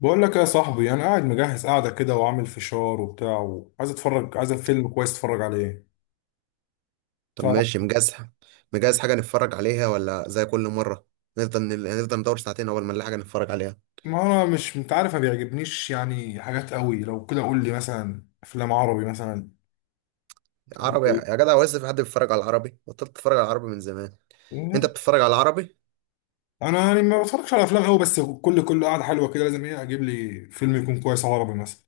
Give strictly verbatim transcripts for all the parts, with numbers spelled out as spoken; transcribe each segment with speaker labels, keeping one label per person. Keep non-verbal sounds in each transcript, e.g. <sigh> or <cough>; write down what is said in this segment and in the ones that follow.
Speaker 1: بقول لك يا صاحبي، انا قاعد مجهز قاعده كده وعامل فشار وبتاع، وعايز اتفرج، عايز فيلم كويس اتفرج عليه.
Speaker 2: طب
Speaker 1: تعرف،
Speaker 2: ماشي مجهز. مجهز حاجة نتفرج عليها، ولا زي كل مرة نفضل نل- نفضل ندور ساعتين أول ما نلاقي حاجة نتفرج عليها؟
Speaker 1: ما انا مش انت عارف ما بيعجبنيش يعني حاجات قوي. لو كده قول لي مثلا افلام عربي مثلا تكون
Speaker 2: عربي
Speaker 1: كويسه.
Speaker 2: يا جدع، هو لسه في حد بيتفرج على العربي؟ بطلت تتفرج على العربي من زمان. أنت بتتفرج على العربي؟
Speaker 1: انا يعني ما بتفرجش على افلام قوي، بس كل كل قاعده حلوه كده لازم ايه، اجيب لي فيلم يكون كويس، عربي مثلا.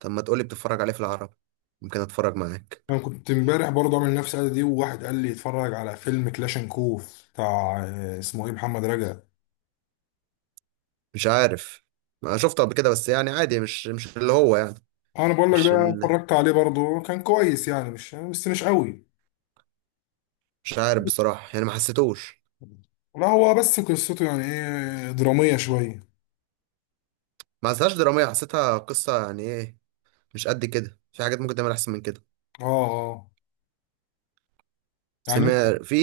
Speaker 2: طب ما تقولي بتتفرج عليه في العربي. ممكن أتفرج معاك.
Speaker 1: انا كنت امبارح برضه عامل نفس القعده دي، وواحد قال لي اتفرج على فيلم كلاشنكوف بتاع آه، اسمه ايه، محمد رجب.
Speaker 2: مش عارف، ما شفته قبل كده، بس يعني عادي، مش مش اللي هو يعني.
Speaker 1: انا بقول لك ده
Speaker 2: مش ال...
Speaker 1: اتفرجت عليه برضه، كان كويس يعني، مش بس مش قوي.
Speaker 2: مش عارف بصراحة، يعني ما حسيتوش.
Speaker 1: لا هو بس قصته يعني ايه، درامية شوية.
Speaker 2: ما حسيتهاش درامية، حسيتها قصة يعني إيه، مش قد كده. في حاجات ممكن تعمل أحسن من كده.
Speaker 1: اه اه. يعني انت
Speaker 2: سمير في.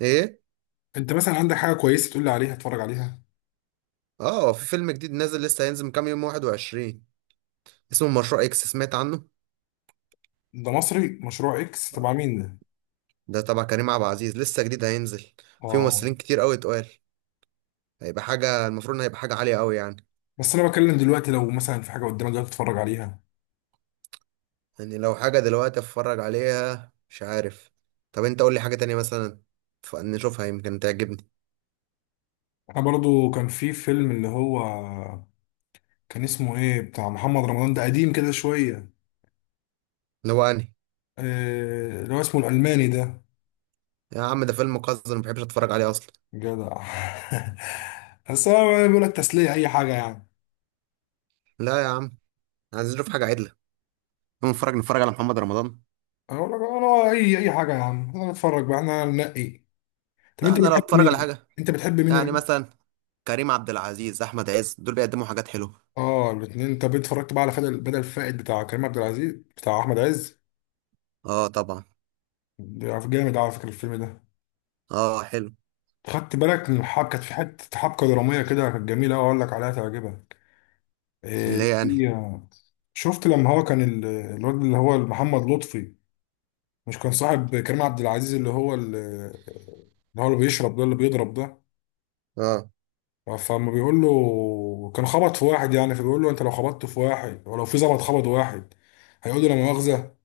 Speaker 2: إيه.
Speaker 1: انت مثلا عندك حاجة كويسة تقول لي عليها اتفرج عليها؟
Speaker 2: اه، في فيلم جديد نازل، لسه هينزل من كام يوم واحد وعشرين. اسمه مشروع اكس، سمعت عنه؟
Speaker 1: ده مصري؟ مشروع اكس تبع مين ده؟
Speaker 2: ده تبع كريم عبد العزيز، لسه جديد هينزل. في
Speaker 1: اه.
Speaker 2: ممثلين كتير قوي اتقال. هيبقى حاجة، المفروض إن هيبقى حاجة عالية قوي يعني.
Speaker 1: بس انا بتكلم دلوقتي، لو مثلا في حاجة قدامك دلوقتي تتفرج عليها.
Speaker 2: يعني لو حاجة دلوقتي اتفرج عليها، مش عارف. طب انت قول لي حاجة تانية مثلا، ف- نشوفها يمكن تعجبني.
Speaker 1: احنا برضو كان في فيلم اللي هو، كان اسمه ايه بتاع محمد رمضان ده، قديم كده شوية.
Speaker 2: اللي هو انهي.
Speaker 1: آه، اللي هو اسمه الألماني ده.
Speaker 2: يا عم ده فيلم قذر، ما بحبش اتفرج عليه اصلا.
Speaker 1: جدع. <laughs> بس هو بيقول لك تسلية أي حاجة يعني.
Speaker 2: لا يا عم، عايزين نشوف حاجة عدلة، نقوم نتفرج نتفرج على محمد رمضان.
Speaker 1: أنا بقول لك أنا أي أي حاجة يا عم، أنا بتفرج بقى، إحنا ننقي. طب
Speaker 2: لا،
Speaker 1: انت
Speaker 2: انا لو
Speaker 1: بتحب
Speaker 2: اتفرج على
Speaker 1: مين؟
Speaker 2: حاجة
Speaker 1: انت بتحب مين ولا
Speaker 2: يعني
Speaker 1: مين؟
Speaker 2: مثلا كريم عبد العزيز، احمد عز، دول بيقدموا حاجات حلوة.
Speaker 1: اه الاثنين. طب انت اتفرجت بقى على بدل بدل فائد بتاع كريم عبد العزيز بتاع احمد عز؟
Speaker 2: اه طبعا.
Speaker 1: ده جامد على فكره الفيلم ده.
Speaker 2: اه حلو.
Speaker 1: خدت بالك من الحبكه؟ كانت في حته حبكه دراميه كده كانت جميله قوي، اقول لك عليها تعجبك.
Speaker 2: اللي
Speaker 1: إيه
Speaker 2: هي انهي.
Speaker 1: هي- شفت لما هو كان ال- الواد اللي هو محمد لطفي، مش كان صاحب كريم عبد العزيز، اللي هو ال- اللي هو اللي بيشرب ده اللي بيضرب ده.
Speaker 2: اه.
Speaker 1: فما بيقول له كان خبط في واحد يعني، فبيقول له انت لو خبطت في واحد ولو في ظبط خبط واحد هيقول له لا مؤاخذة.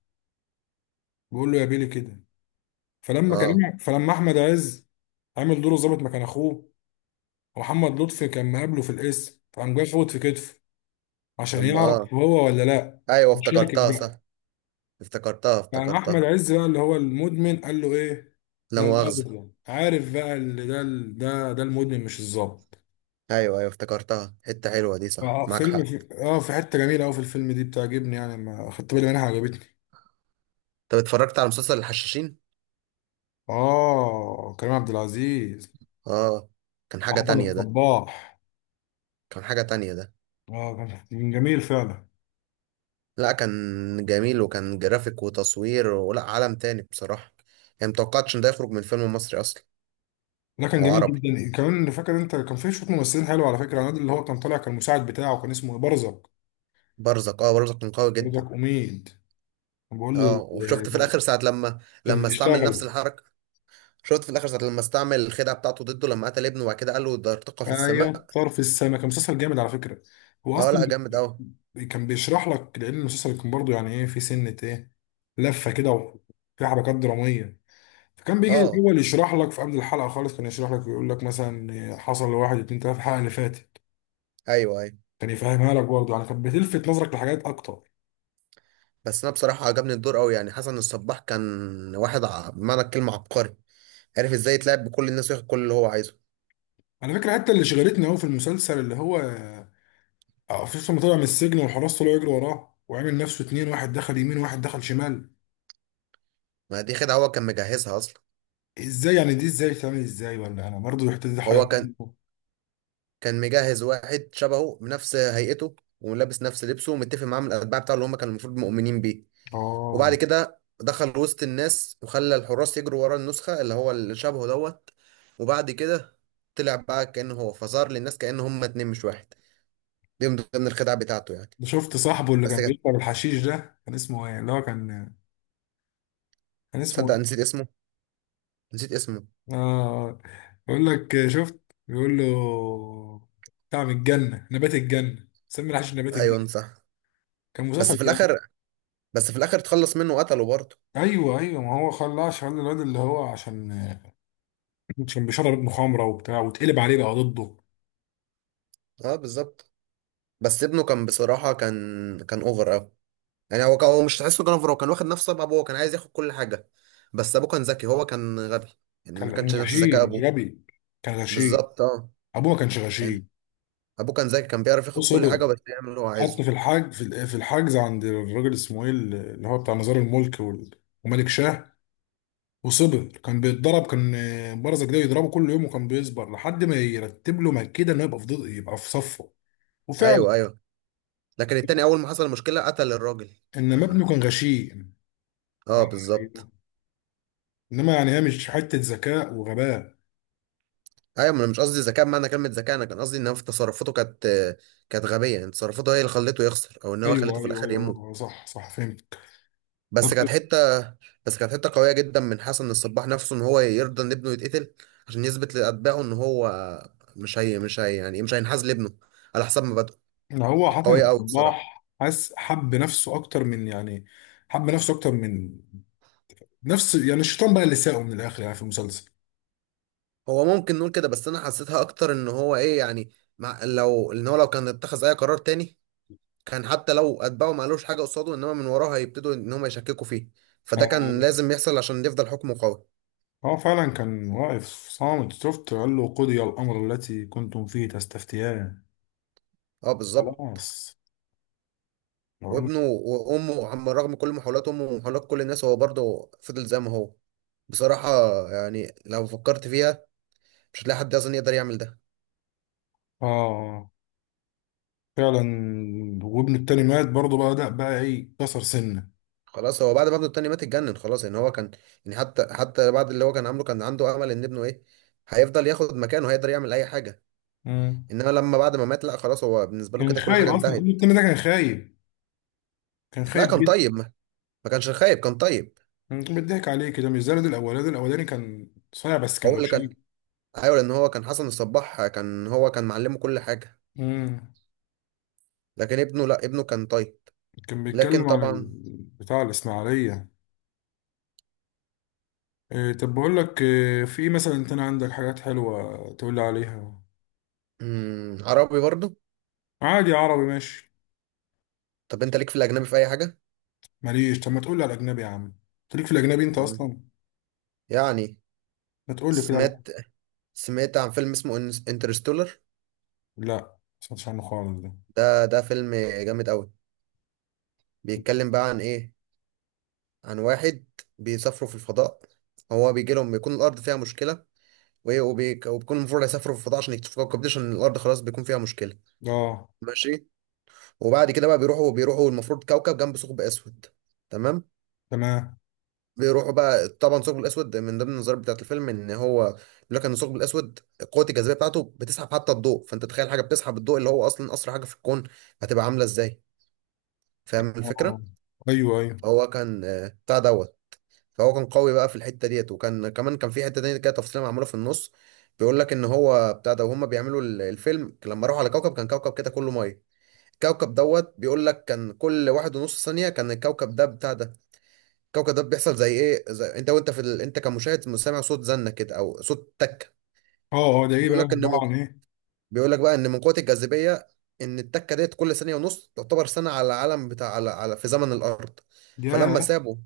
Speaker 1: بيقول له يا بيلي كده. فلما
Speaker 2: اه.
Speaker 1: كريم، فلما احمد عز عامل دوره ظابط مكان اخوه، ومحمد لطفي كان مقابله في القسم، فقام جاي فوت في كتفه عشان
Speaker 2: لما اه.
Speaker 1: يعرف هو ولا لا،
Speaker 2: ايوه،
Speaker 1: مش شاكك
Speaker 2: افتكرتها
Speaker 1: بقى.
Speaker 2: صح. افتكرتها،
Speaker 1: فقام احمد
Speaker 2: افتكرتها.
Speaker 1: عز بقى اللي هو المدمن قال له ايه،
Speaker 2: لا
Speaker 1: لا مؤاخذة.
Speaker 2: مؤاخذة.
Speaker 1: يعني عارف بقى اللي ده، ده ده المدمن مش الظابط.
Speaker 2: ايوه، ايوه، افتكرتها حتة حلوة دي، صح،
Speaker 1: اه
Speaker 2: معاك
Speaker 1: فيلم
Speaker 2: حق.
Speaker 1: في... اه في حته جميله قوي في الفيلم دي بتعجبني يعني، ما خدت بالي منها، عجبتني.
Speaker 2: طب اتفرجت على مسلسل الحشاشين؟
Speaker 1: اه كريم عبد العزيز.
Speaker 2: اه. كان حاجة
Speaker 1: احمد
Speaker 2: تانية ده.
Speaker 1: الصباح.
Speaker 2: كان حاجة تانية ده.
Speaker 1: اه كان جميل فعلا.
Speaker 2: لا، كان جميل، وكان جرافيك وتصوير ولا عالم تاني بصراحة. يعني متوقعتش ان ده يخرج من فيلم مصري اصلا.
Speaker 1: ده كان
Speaker 2: او
Speaker 1: جميل
Speaker 2: عربي.
Speaker 1: جدا. كمان فاكر انت كان في شويه ممثلين حلو على فكره؟ الواد اللي هو كان طالع كان المساعد بتاعه كان اسمه برزق.
Speaker 2: برزق، اه برزق كان قوي جدا.
Speaker 1: برزق اميد. كان بقول له
Speaker 2: اه،
Speaker 1: ال-
Speaker 2: وشفت في
Speaker 1: كان،
Speaker 2: الاخر ساعة لما
Speaker 1: كان
Speaker 2: لما استعمل نفس
Speaker 1: بيشتغل.
Speaker 2: الحركة. شفت في الاخر ساعه لما استعمل الخدعه بتاعته ضده، لما قتل ابنه، وبعد كده قال له ده ارتقى في السماء.
Speaker 1: ايوه طرف السما، كان مسلسل جامد على فكره. هو
Speaker 2: اه، لا
Speaker 1: اصلا
Speaker 2: جامد قوي.
Speaker 1: كان بيشرح لك، لان المسلسل كان برضه يعني ايه، في سنه ايه، لفه كده وفي حركات دراميه. فكان بيجي
Speaker 2: اه.
Speaker 1: الاول يشرح لك في قبل الحلقه خالص، كان يشرح لك يقول لك مثلا حصل لواحد اتنين تلاته في الحلقه اللي فاتت،
Speaker 2: ايوه، ايوه.
Speaker 1: كان يفهمها لك برضه يعني، كانت بتلفت نظرك لحاجات اكتر.
Speaker 2: بس انا بصراحه عجبني الدور قوي، يعني حسن الصباح كان واحد ع- بمعنى الكلمه عبقري، عارف ازاي يتلاعب بكل الناس وياخد كل اللي هو عايزه.
Speaker 1: على فكره حتى اللي شغلتني قوي في المسلسل اللي هو آه، في لما طلع من السجن والحراس طلعوا يجروا وراه وعامل نفسه اتنين، واحد دخل يمين وواحد دخل شمال.
Speaker 2: ما دي خدعه، هو كان مجهزها اصلا.
Speaker 1: ازاي يعني؟ دي ازاي تعمل ازاي؟ ولا انا برضو رحت، دي
Speaker 2: هو كان
Speaker 1: حيرتني.
Speaker 2: كان مجهز واحد شبهه بنفس هيئته، ولابس نفس لبسه، ومتفق معاه من الاتباع بتاعه اللي هم كانوا المفروض مؤمنين بيه. وبعد
Speaker 1: اه.
Speaker 2: كده دخل وسط الناس وخلى الحراس يجروا ورا النسخة اللي هو اللي شبهه دوت. وبعد كده طلع بقى كأنه هو، فظهر للناس كأنه هما اتنين مش واحد. دي من ضمن الخدعة بتاعته يعني.
Speaker 1: ده شفت صاحبه اللي كان
Speaker 2: بس كده.
Speaker 1: بيشرب الحشيش ده كان اسمه ايه، اللي هو كان، كان اسمه
Speaker 2: تصدق
Speaker 1: ايه؟
Speaker 2: نسيت اسمه، نسيت اسمه.
Speaker 1: اه. آه. بيقول لك شفت، بيقول له بتاع من الجنه، نبات الجنه، سمي الحشيش نبات
Speaker 2: ايوه
Speaker 1: الجنه.
Speaker 2: صح.
Speaker 1: كان
Speaker 2: بس
Speaker 1: مسلسل
Speaker 2: في الاخر
Speaker 1: جامد.
Speaker 2: بس في الاخر اتخلص منه وقتله برضه.
Speaker 1: ايوه ايوه، ما هو خلاه عشان الواد اللي هو، عشان كان بيشرب مخامره وبتاع واتقلب عليه بقى ضده.
Speaker 2: اه بالظبط. بس ابنه كان بصراحة كان كان اوفر اوي. يعني هو كان، هو مش تحسه كان اوفر، هو كان واخد نفس طبع ابوه، هو كان عايز ياخد كل حاجة. بس ابوه كان ذكي، هو كان غبي. يعني
Speaker 1: كان
Speaker 2: ما كانش
Speaker 1: كان
Speaker 2: نفس ذكاء
Speaker 1: غشيم
Speaker 2: ابوه.
Speaker 1: غبي، كان غشيم.
Speaker 2: بالظبط اه.
Speaker 1: ابوه ما كانش
Speaker 2: يعني
Speaker 1: غشيم.
Speaker 2: ابوه كان ذكي، كان بيعرف ياخد كل حاجه،
Speaker 1: وصبر،
Speaker 2: بس يعمل اللي هو
Speaker 1: حط
Speaker 2: عايزه.
Speaker 1: في الحاج في ال- في الحجز عند الراجل اسمه ايه، اللي هو بتاع مزار الملك وال- وملك شاه. وصبر، كان بيتضرب، كان آه، برزة جديد يضربه كل يوم، وكان بيصبر لحد ما يرتب له مكيده انه يبقى في ضد، يبقى في صفه. وفعلا.
Speaker 2: ايوه، ايوه، لكن التاني اول ما حصل مشكله قتل الراجل.
Speaker 1: انما
Speaker 2: اه،
Speaker 1: ابنه كان غشيم.
Speaker 2: آه بالظبط.
Speaker 1: أيوة. انما يعني هي مش حته ذكاء وغباء.
Speaker 2: ايوه، ما انا مش قصدي ذكاء بمعنى كلمه ذكاء، انا كان قصدي ان هو في تصرفاته كانت كانت غبيه. يعني تصرفاته هي اللي خلته يخسر، او ان هو
Speaker 1: ايوه
Speaker 2: خلته في
Speaker 1: ايوه
Speaker 2: الاخر يموت.
Speaker 1: ايوه، صح صح، فهمت.
Speaker 2: بس
Speaker 1: طب
Speaker 2: كانت حته بس كانت حته قويه جدا من حسن الصباح نفسه، ان هو يرضى ان ابنه يتقتل، عشان يثبت لاتباعه ان هو مش هي مش هي يعني مش هينحاز لابنه، على حسب ما بدأ.
Speaker 1: هو
Speaker 2: كانت
Speaker 1: حسن
Speaker 2: قويه قوي بصراحه.
Speaker 1: الصباح حس، حب نفسه اكتر من يعني، حب نفسه اكتر من نفس، يعني الشيطان بقى اللي ساقه من الاخر يعني في المسلسل.
Speaker 2: هو ممكن نقول كده، بس انا حسيتها اكتر ان هو ايه يعني، مع لو ان هو لو كان اتخذ اي قرار تاني، كان حتى لو اتباعه ما قالوش حاجه قصاده، انما من وراه هيبتدوا ان هم يشككوا فيه. فده كان
Speaker 1: آه،
Speaker 2: لازم يحصل عشان يفضل حكمه قوي.
Speaker 1: هو فعلا كان واقف صامت، شفت، قال له قضي الامر التي كنتم فيه تستفتيان.
Speaker 2: اه بالظبط.
Speaker 1: خلاص. بقول-
Speaker 2: وابنه وامه عم، رغم كل محاولات امه ومحاولات كل الناس، هو برضه فضل زي ما هو. بصراحه يعني لو فكرت فيها، مش هتلاقي حد اصلا يقدر يعمل ده.
Speaker 1: اه فعلا. وابنه التاني مات برضه بقى، ده بقى ايه، كسر سنه.
Speaker 2: خلاص، هو بعد ما ابنه التاني مات اتجنن خلاص، ان هو كان، يعني حتى حتى بعد اللي هو كان عامله، كان عنده امل ان ابنه ايه، هيفضل ياخد مكانه، هيقدر يعمل اي حاجه.
Speaker 1: مم.
Speaker 2: انما لما بعد ما مات، لا خلاص، هو بالنسبه له
Speaker 1: كان
Speaker 2: كده كل حاجه
Speaker 1: خايب اصلا ابنه
Speaker 2: انتهت.
Speaker 1: التاني ده، كان خايب، كان
Speaker 2: لا
Speaker 1: خايب
Speaker 2: كان طيب،
Speaker 1: جدا.
Speaker 2: ما, ما كانش خايب، كان طيب.
Speaker 1: مم. كان بيضحك عليه كده، مش زي الولاد الاولاني. الولاد الاولاني كان صايع بس
Speaker 2: هو
Speaker 1: كان
Speaker 2: اللي كان،
Speaker 1: غشيم.
Speaker 2: ايوه، لان هو كان حسن الصباح، كان هو كان معلمه كل حاجه.
Speaker 1: امم.
Speaker 2: لكن ابنه، لا ابنه كان طيب.
Speaker 1: كان
Speaker 2: لكن
Speaker 1: بيتكلم عن ال-
Speaker 2: طبعا.
Speaker 1: بتاع الإسماعيلية. إيه طب بقول لك إيه، في إيه مثلا انت، أنا عندك حاجات حلوة تقول لي عليها؟
Speaker 2: مم، عربي برضه.
Speaker 1: عادي عربي ماشي.
Speaker 2: طب انت ليك في الاجنبي في اي حاجه؟
Speaker 1: ماليش، طب ما تقول لي على الأجنبي يا عم. أنت ليك في الأجنبي أنت
Speaker 2: مم.
Speaker 1: أصلا؟
Speaker 2: يعني،
Speaker 1: ما تقول لي كده على-
Speaker 2: سمعت سمعت عن فيلم اسمه انترستولر.
Speaker 1: لا ما سمعتش عنه خالص ده.
Speaker 2: ده ده فيلم جامد قوي، بيتكلم بقى عن ايه، عن واحد بيسافروا في الفضاء، هو بيجي لهم، بيكون الارض فيها مشكله، وايه وبي- وبيكون المفروض هيسافروا في الفضاء عشان يكتشفوا كوكب جديد عشان الارض خلاص بيكون فيها مشكله.
Speaker 1: اه.
Speaker 2: ماشي. وبعد كده بقى بيروحوا بيروحوا المفروض كوكب جنب ثقب اسود. تمام.
Speaker 1: تمام.
Speaker 2: بيروحوا بقى، طبعا الثقب الاسود من ضمن النظريات بتاعت الفيلم، ان هو بيقول لك ان الثقب الاسود قوه الجاذبيه بتاعته بتسحب حتى الضوء. فانت تخيل حاجه بتسحب الضوء اللي هو اصلا اسرع حاجه في الكون، هتبقى عامله ازاي؟ فاهم
Speaker 1: اه.
Speaker 2: الفكره؟
Speaker 1: ايوه ايوه.
Speaker 2: هو كان، آه، بتاع دوت. فهو كان قوي بقى في الحته ديت، وكان كمان كان في حته تانية كده تفصيله معموله في النص. بيقول لك ان هو بتاع ده، وهم بيعملوا ال- الفيلم لما راحوا على كوكب كان كوكب كده كله ميه. الكوكب دوت، بيقول لك كان كل واحد ونص ثانيه كان الكوكب ده بتاع ده. الكوكب ده بيحصل زي ايه، زي انت وانت في ال... انت كمشاهد سامع صوت زنه كده او صوت تك.
Speaker 1: اه اه، ده ايه
Speaker 2: بيقول
Speaker 1: بقى،
Speaker 2: لك ان
Speaker 1: عبارة
Speaker 2: من...
Speaker 1: عن ايه؟
Speaker 2: بيقول لك بقى ان من قوه الجاذبيه، ان التكه ديت كل ثانيه ونص تعتبر سنه على العالم، بتاع على، على في زمن الارض. فلما
Speaker 1: ياه.
Speaker 2: سابوا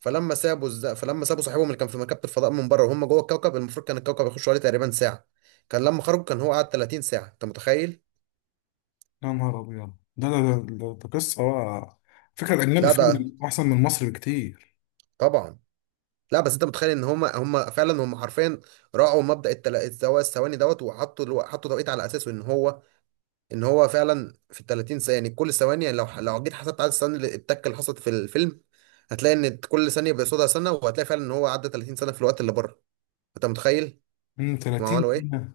Speaker 2: فلما سابوا الز... فلما سابوا صاحبهم اللي كان في مركبه الفضاء من بره، وهم جوه الكوكب، المفروض كان الكوكب يخش عليه تقريبا ساعه، كان لما خرجوا كان هو قعد تلاتين ساعه، انت متخيل؟
Speaker 1: يا نهار ابيض، ده ده ده, ده, ده قصة بقى. فكرة الأجنبي
Speaker 2: لا ده
Speaker 1: فيه أحسن من مصر بكتير.
Speaker 2: طبعا. لا، بس انت متخيل ان هم هم فعلا هم حرفيا راعوا مبدأ التل... الثوا- الثواني دوت، وحطوا الو... حطوا توقيت على اساسه، ان هو ان هو فعلا في ال ثلاثين ثانيه، يعني كل ثواني، يعني لو ح- لو جيت حسبت عدد الثواني اللي- التكه اللي حصلت في الفيلم، هتلاقي ان كل ثانيه بيقصدها سنه، وهتلاقي فعلا ان هو عدى ثلاثين سنه في الوقت اللي بره. انت متخيل
Speaker 1: امم
Speaker 2: هم
Speaker 1: تلاتين
Speaker 2: عملوا ايه؟
Speaker 1: سنة.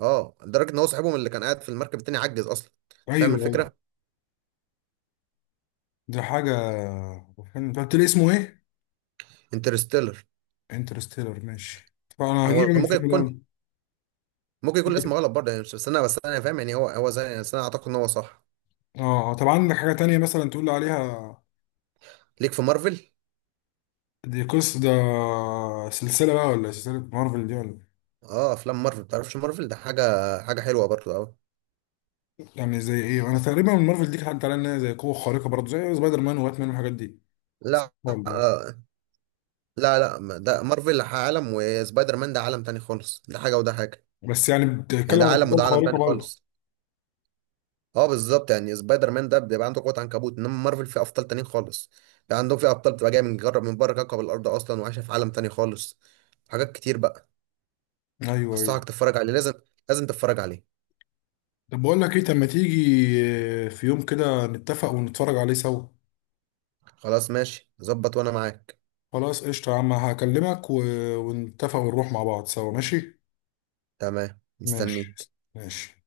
Speaker 2: اه، لدرجه ان هو صاحبهم اللي كان قاعد في المركب التاني عجز اصلا. انت فاهم
Speaker 1: أيوه أيوه.
Speaker 2: الفكره؟
Speaker 1: ده حاجة. فيلم انت قلت لي اسمه ايه؟
Speaker 2: انترستيلر.
Speaker 1: انترستيلر ماشي، طب انا هجيب
Speaker 2: هو
Speaker 1: من
Speaker 2: ممكن يكون،
Speaker 1: الفيلم
Speaker 2: ممكن يكون الاسم
Speaker 1: ده.
Speaker 2: غلط برضه، يعني مش- بس انا بس انا فاهم يعني، هو هو زي بس انا اعتقد ان هو صح.
Speaker 1: اه، طب عندك حاجة تانية مثلا تقول لي عليها؟
Speaker 2: ليك في مارفل.
Speaker 1: دي قصة ده، سلسلة بقى ولا سلسلة، مارفل دي ولا؟
Speaker 2: اه افلام مارفل، تعرفش مارفل ده حاجه، حاجه حلوه برضه قوي.
Speaker 1: يعني زي ايه؟ انا تقريبا من مارفل دي، حد عليها انها زي قوة خارقة برضه، زي سبايدر مان وباتمان والحاجات دي.
Speaker 2: لا.
Speaker 1: والله.
Speaker 2: آه. لا، لا، ما- ده مارفل عالم، وسبايدر مان ده عالم تاني خالص، ده حاجه وده حاجه.
Speaker 1: بس يعني
Speaker 2: يعني
Speaker 1: بتتكلم
Speaker 2: ده
Speaker 1: عن
Speaker 2: عالم
Speaker 1: القوة
Speaker 2: وده عالم
Speaker 1: الخارقة
Speaker 2: تاني
Speaker 1: برضه.
Speaker 2: خالص. اه بالظبط، يعني سبايدر مان ده بيبقى عنده قوة عنكبوت، انما مارفل فيه ابطال تانيين خالص. بيبقى عندهم فيه ابطال بتبقى جايه من جرب من بره كوكب الارض اصلا، وعايشه في عالم تاني خالص. حاجات كتير بقى.
Speaker 1: ايوه ايوه.
Speaker 2: انصحك تتفرج عليه، لازم، لازم تتفرج عليه.
Speaker 1: طب بقول لك ايه، طب ما تيجي في يوم كده نتفق ونتفرج عليه سوا.
Speaker 2: خلاص ماشي، ظبط، وانا معاك.
Speaker 1: خلاص قشطة يا عم، هكلمك و... ونتفق ونروح مع بعض سوا، ماشي؟
Speaker 2: تمام،
Speaker 1: ماشي.
Speaker 2: مستنيك.
Speaker 1: ماشي.